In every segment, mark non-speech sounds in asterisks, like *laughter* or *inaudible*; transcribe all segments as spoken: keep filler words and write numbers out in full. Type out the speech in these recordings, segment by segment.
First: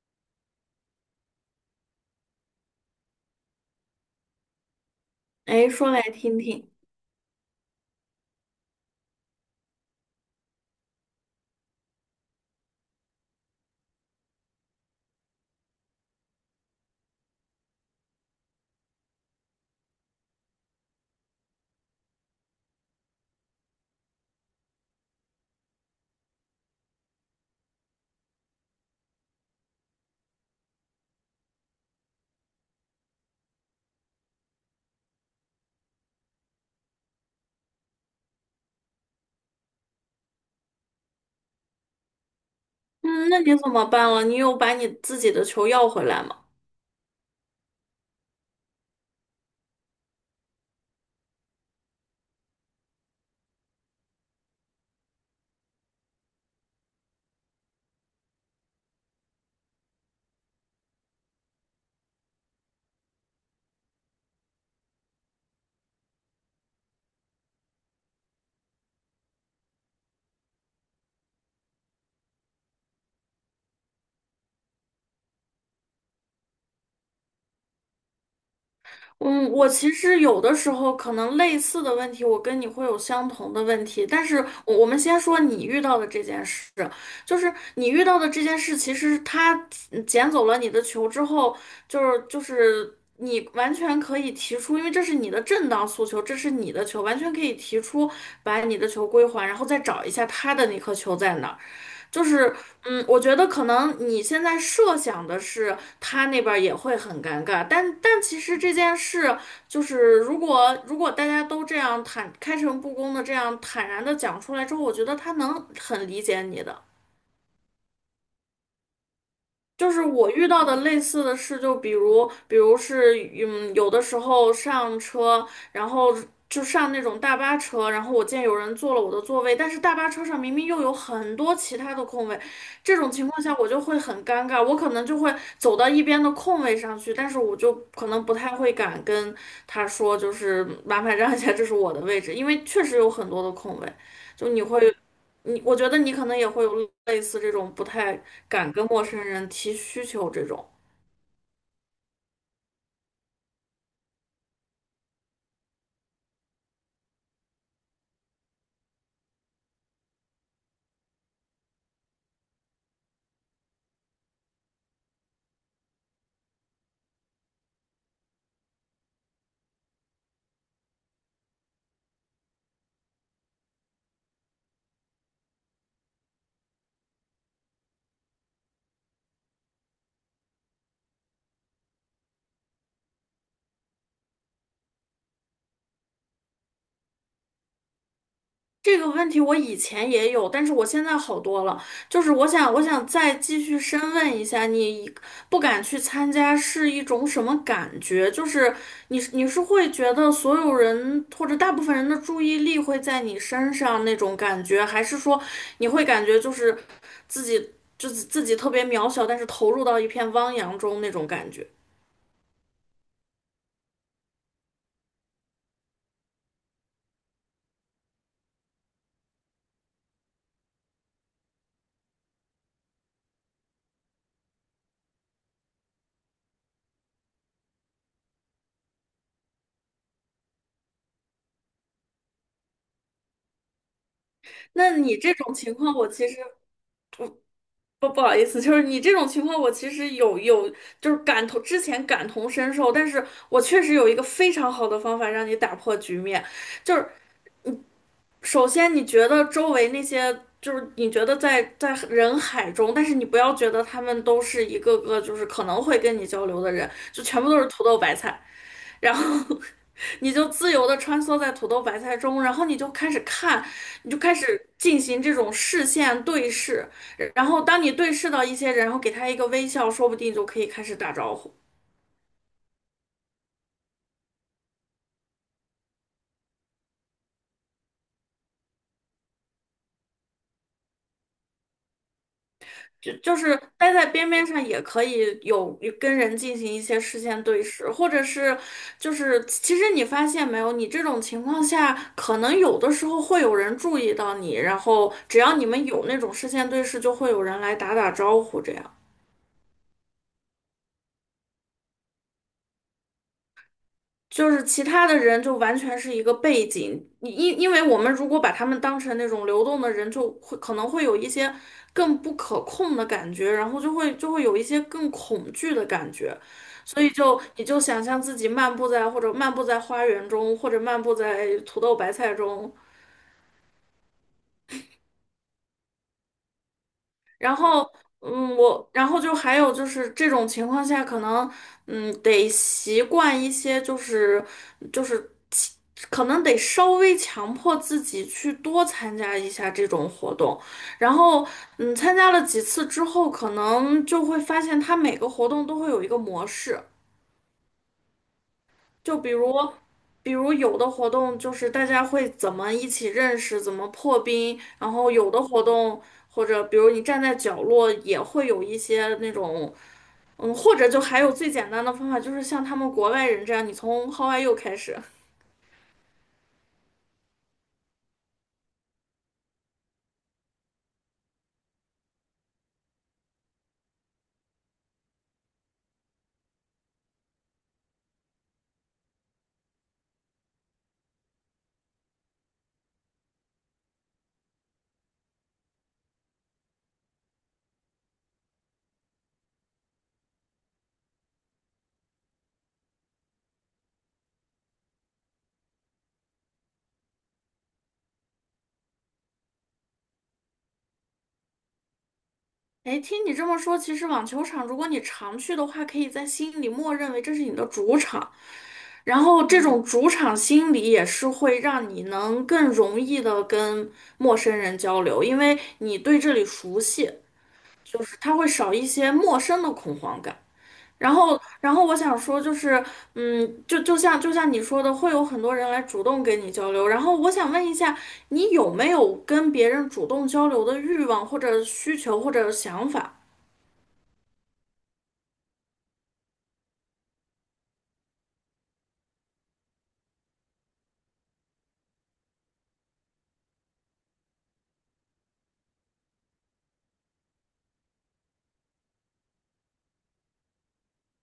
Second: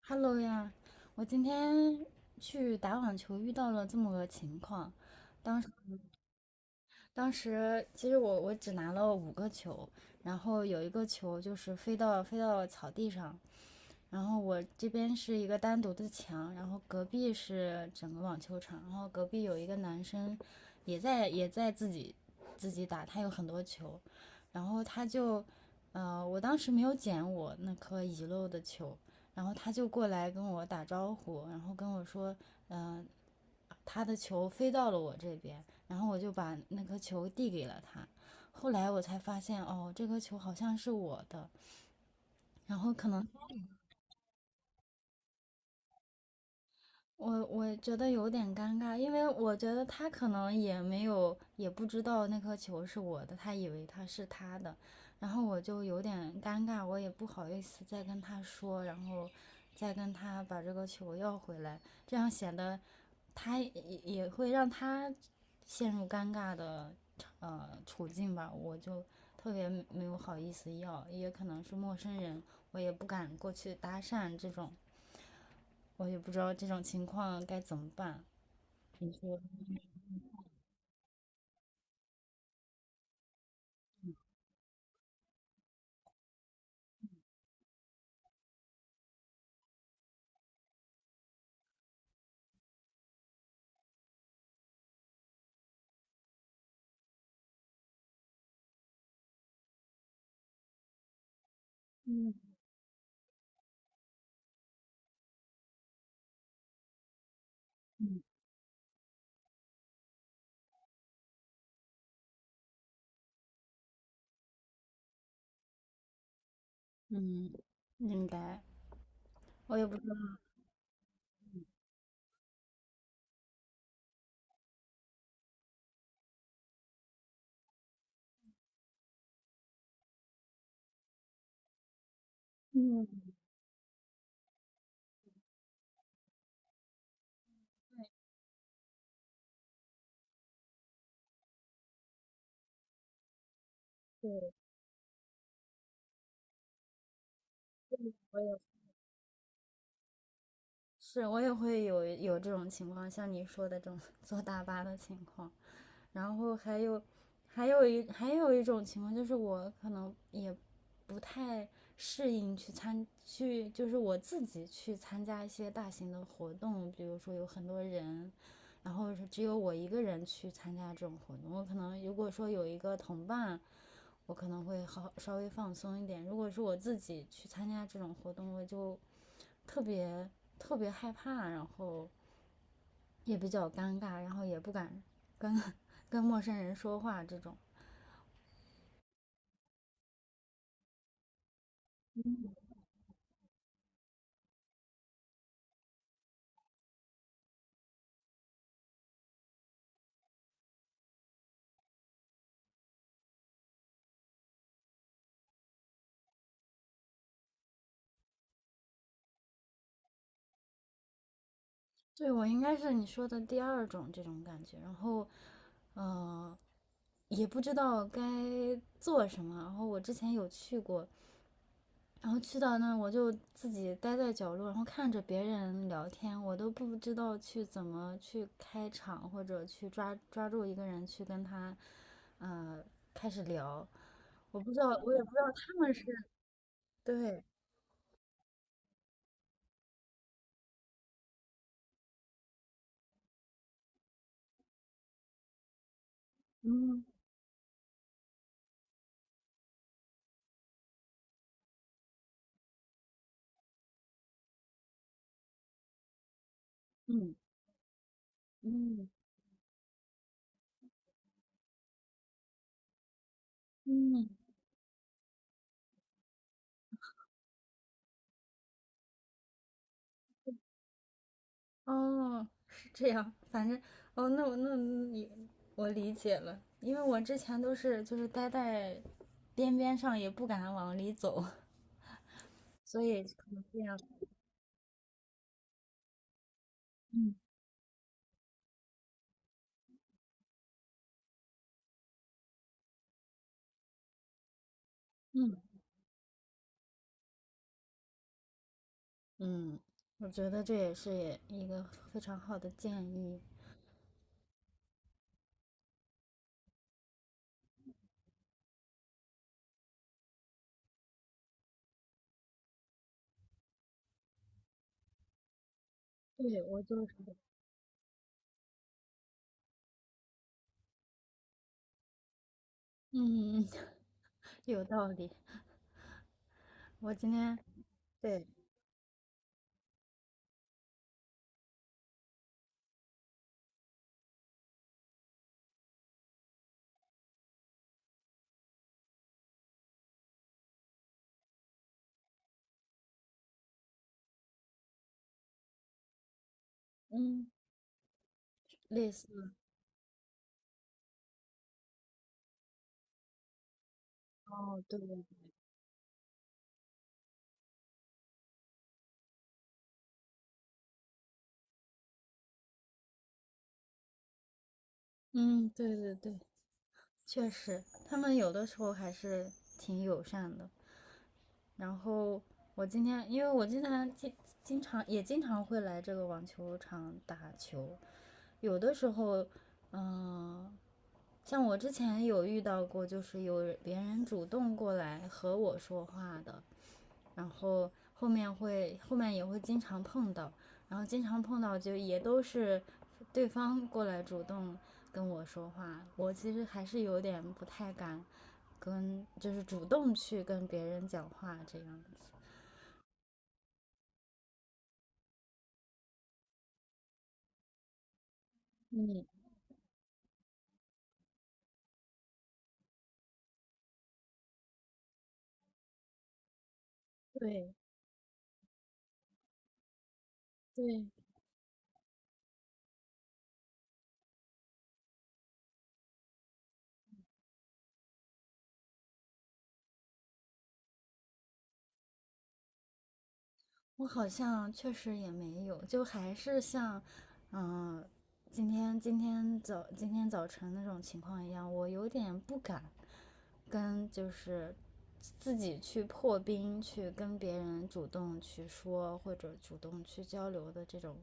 Hello 呀，我今天去打网球遇到了这么个情况。当时哎，说来听听。当时其实我我只拿了五个球，然后有一个球就是飞到飞到草地上，然后我这边是一个单独的墙，然后隔壁是整个网球场，然后隔壁有一个男生也在也在自己自己打，他有很多球，然后他就，呃，我当时没有捡我那颗遗漏的球，然后他就过来跟我打招呼，然后跟我说，嗯、呃他的球飞到了我这边，然后我就把那颗球递给了他。后来我才发现，哦，这颗球好像是我的，然后可能嗯，那你怎么办了？你有把你自己的球要回来吗？我我觉得有点尴尬，因为我觉得他可能也没有，也不知道那颗球是我的，他以为他是他的，然后我就有点尴尬，我也不好意思再跟他说，然后再跟他把这个球要回来，这样显得他也也会让他陷入尴尬的呃处境吧，我就特别没有好意思要，也可能是陌生人，我也不敢过去搭讪这种，我也不知道这种情况该怎么办。嗯，我其实有的时候可能类似的问题，我跟你会有相同的问题，但是我我们先说你遇到的这件事，就是你遇到的这件事，其实他嗯捡走了你的球之后，就是就是你完全可以提出，因为这是你的正当诉求，这是你的球，完全可以提出把你的球归还，然后再找一下他的那颗球在哪儿。就是，嗯，我觉得可能你现在设想的是他那边儿也会很尴尬，但但其实这件事就是，如果如果大家都这样坦开诚布公的这样坦然的讲出来之后，我觉得他能很理解你的。嗯，应该，我也就不是知道。我遇到的类似的事，就比如，比如是，嗯，有的时候上车，然后就上那种大巴车，然后我见有人坐了我的座位，但是大巴车上明明又有很多其他的空位，这种情况下我就会很尴尬，我可能就会走到一边的空位上去，但是我就可能不太会敢跟他说，就是麻烦让一下，这是我的位置，因为确实有很多的空位，就你会。你我觉得你可能也会有类似这种不太敢跟陌生人提需求这种。是我也会有有这种情况，像你说的这种 *laughs* 坐大巴的情况，然后还有还有一还有一种情况就是我可能也不太适应去参去，就是我自己去参加一些大型的活动，比如说有很多人，然后是只有我一个人去参加这种活动，我可能如果说有一个同伴。我可能会好稍微放松一点。如果是我自己去参加这种活动，我就特别特别害怕，然后也比较尴尬，然后也不敢 *laughs* 跟跟陌生人说话这种。这个问题我以前也有，但是我现在好多了。就是我想，我想再继续深问一下，你不敢去参加是一种什么感觉？就是你是你是会觉得所有人或者大部分人的注意力会在你身上那种感觉，还是说你会感觉就是自己就是自己特别渺小，但是投入到一片汪洋中那种感觉？对，我应该是你说的第二种这种感觉，然后呃也不知道该做什么。然后我之前有去过，然后去到那我就自己待在角落，然后看着别人聊天，我都不知道去怎么去开场或者去抓抓住一个人去跟他呃开始聊。我不知道，那我你也不这知道种情他们况，是。我其实对，不不好意思，就是你这种情况，我其实有有就是感同之前感同身受，但是我确实有一个非常好的方法让你打破局面，就是首先你觉得周围那些。就是你觉得在在人海中，但是你不要觉得他们都是一个个就是可能会跟你交流的人，就全部都是土豆白菜。嗯然后 *laughs* 你就自由的穿梭在土豆白菜中，然后你就开始看，你就嗯，开始进行这种视线对视，然后当你对视到一些人，然后给他一个微笑，说不定就可以开始打招呼。哦，是这样，反正哦，那我那你我理解了，因为我之前都是就是待在边边上，也不敢往里走，*laughs* 所就以就可是能这待样。在边边上也可以有有跟人进行一些视嗯线对视，或者是就是其实你发现没有，你这种情况下，可能有的时候会有人注意到你，然后只嗯要你们有那种视线对视，就会有人来打打招呼这样。嗯，我觉得这也是一个非常好的建议。就是其他的人就完全是一个背景，你因因为我们如果把他们当成那种流动的人，就会可能会有一些更不可控的感觉，然后就会就会有一些更恐惧的感觉，对，我所就以是就你就想象自己漫步在或者漫步在花园中，或者漫步在土豆白菜中，嗯，*laughs* 有道理。我今然天。后，对，嗯，我，然后就还有就是这种情况下，可能，嗯，得习惯一些，就是就是其可能得稍微强迫自己去多参加一下这种活动。然后，嗯，参加了几次之后，可能就会发现他每个活动都会有一个模式。嗯，类就似。比如，比如有的活动就是大家会怎么一起认识，怎么破冰，哦，然对，后有的活动或者比如你站在角落也会有一些那种，嗯，或者就还有最简单的方法，就是像他们国外人这样，你从 How are you 开始。嗯，对对对，确实，他们有的时候还是挺友善的。然后我今天，因为我经常经经常也经常会来这个网球场打球，有的时候，嗯，像我之前有遇到过，就是有别人主动过来和我说话的，然后后面会后面也会经常碰到，然后经常碰到就也都是对方过来主动跟我说话，我其实还是有点不太敢跟，就是主动去跟别人讲话这样。哎，听你这么说，其实网球场如果你常去的话，可以在心里默认为这是你的主场，然嗯。后这种主场心理也是会让你能更容易的跟陌生人交流，因为你对这里熟悉，对就是他会少一些陌生的恐慌感。对，然后，然后我想说，就是，嗯，就就像就像你说的，会有很多人来主动跟你交流。然后我想问一下，你有没有跟别人主动交流的欲望或者需求或者想法？我好像确实也没有，就还是像，嗯、今天今天早今天早晨那种情况一样，我有点不敢跟就是自己去破冰，去跟别人主动去说或者主动去交流的这种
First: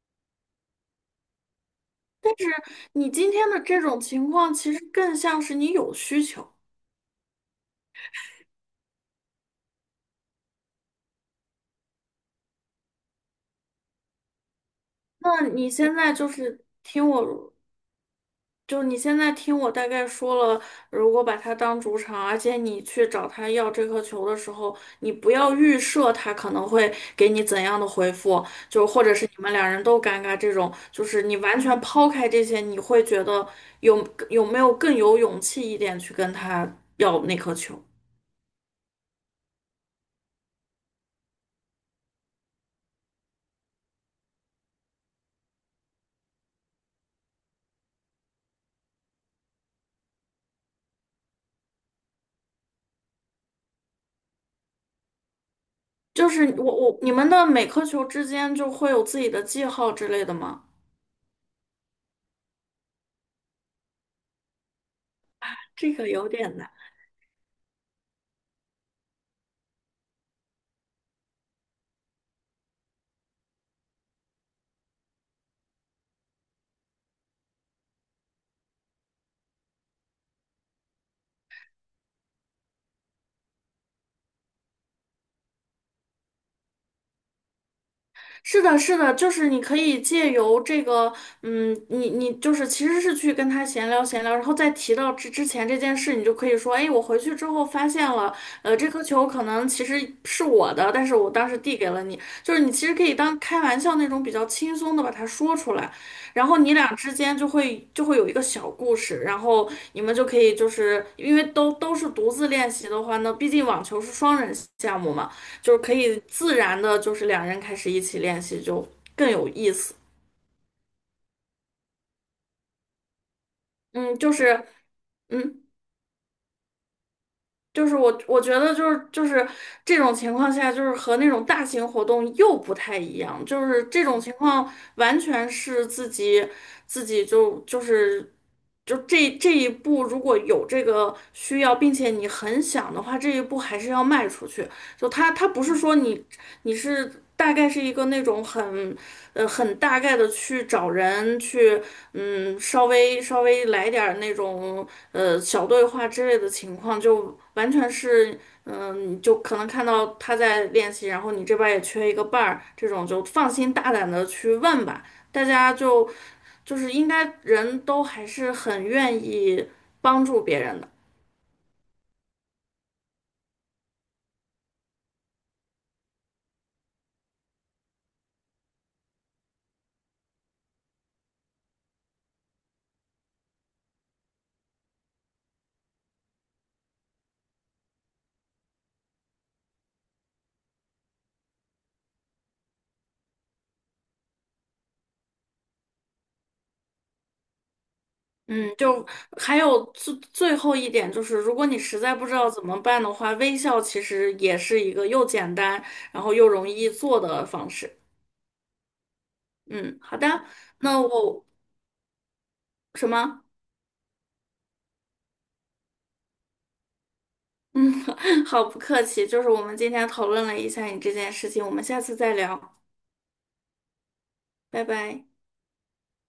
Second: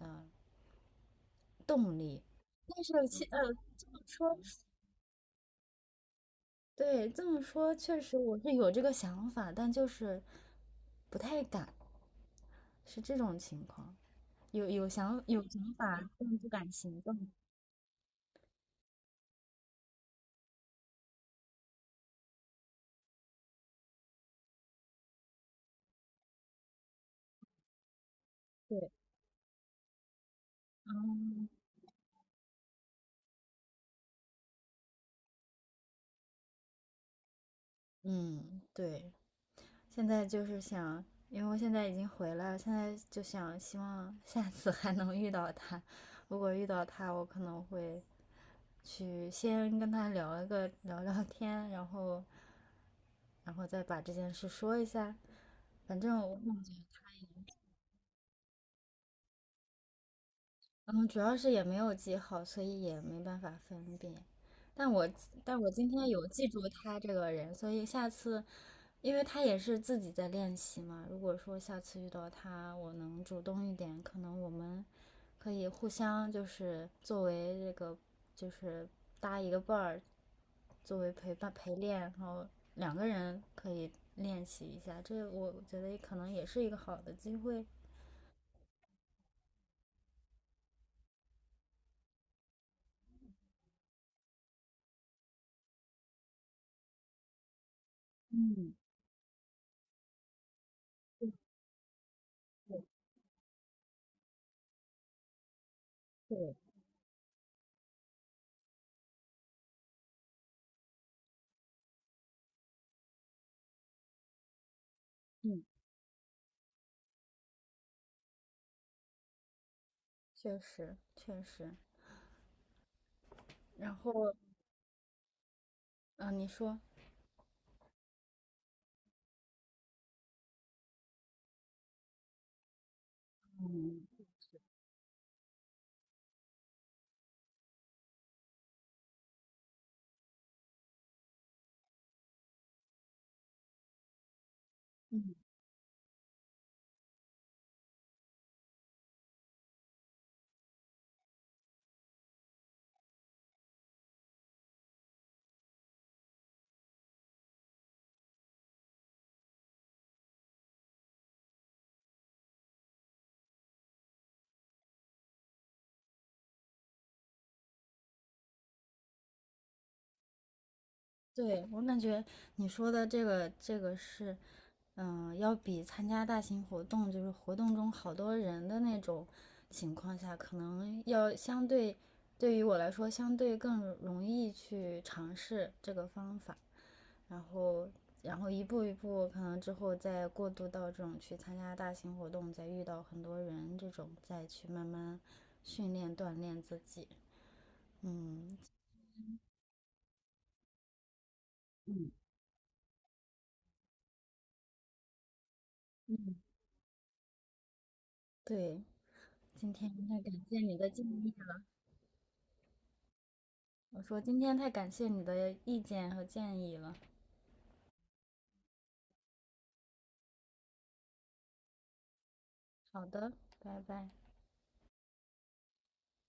嗯、动力。是。但是你其今呃，天的这这么种情说。况，其实更像是你有需求。对，这么说，确实我是有这个想法，但就是不太敢，是这种情况。有有想有那你想现法，在就但不是敢行听动。我，就你现在听我大概说了，如果把它当主场，而且你去找他要这颗球的时候，你不要预设他可能会给你怎样的回复，就对，或者是你们两人都尴尬这种，就是你完全抛开这些，你会觉得有有没有更有勇气一点去跟他要那颗球？嗯，对。现在就是想，因为我现在已经回来了，现在就想希望下次还能遇到他。如果遇到他，我可能会去先跟他聊一个聊聊天，然后然后再把这件事说一下。反正就我。是我我你们的每颗球之间就会有自己的记号之类的吗？嗯，主要是也没有记好，所以也没办法分辨。但我但我今这天个有有记点住难。他这个人，所以下次，因为他也是自己在练习嘛。如果说下次遇到他，我能主动一点，可能我们可以互相就是作为这个就是搭一个伴儿，作为陪伴陪练，然后两个人可以练习一下。这我觉得可能也是一个好的机会，是的，是的，就是你可以借由这个，嗯，你你就是其实是去跟他闲聊闲聊，然后再提到之之前这件事，你就可以说，哎，我回去之后发现了，呃，这颗球可能其实是我的，但是我当时递给了你，就是你其实可以当开玩笑那种比较轻松的把它说出来，然后你俩之间就会就会有一个小故事，然后你们就可以就是因为都都是独自练习的话呢，毕竟网球是双人项目嘛。就是可以自然的，就是两人开始一起练习就更有意思。确实确实。然嗯，后，就是，嗯，嗯，你说。就是我我觉得就是就是这种情况下，就是和那种大型活动又不太一样，就是这种情况完全是自己自己就就是就这这一步，如果有这个需要，并且你很想的话，这一步还是要迈出去。就他他不是说你你是大概是一个那种很。呃，很大概的去找人去，嗯，稍微稍微来点儿那种呃小对话之类的情况，就完全是，嗯，就可能看到他在练习，然后你这边儿也缺一个伴儿，这种就放心大胆的去问吧，大家就就是应该人都还是很愿意帮助别人的。对，我感觉你说的这个这个是，嗯，要比参加大型活动，就是活动中好多人的那种情况下，可能要相对，对于我来说，相对更容易去尝试这个方法，然后然后一步一步，可能之后再过渡到这种去参加大型活动，再遇到很多人这种，再去慢慢训练锻炼自己。嗯，嗯，就还有最最后一点就是，如果你实在不知道怎么办的话，微笑其实也是一个又简单，然后又容易做的方式。对，今天嗯，好那的，感谢你的那建议。我什么？我说今天太感谢你的意见和建议了。嗯，*laughs* 好，不客气，就是我们今天讨论了一下你这件事情，我们下次再聊，好的，拜拜。拜拜。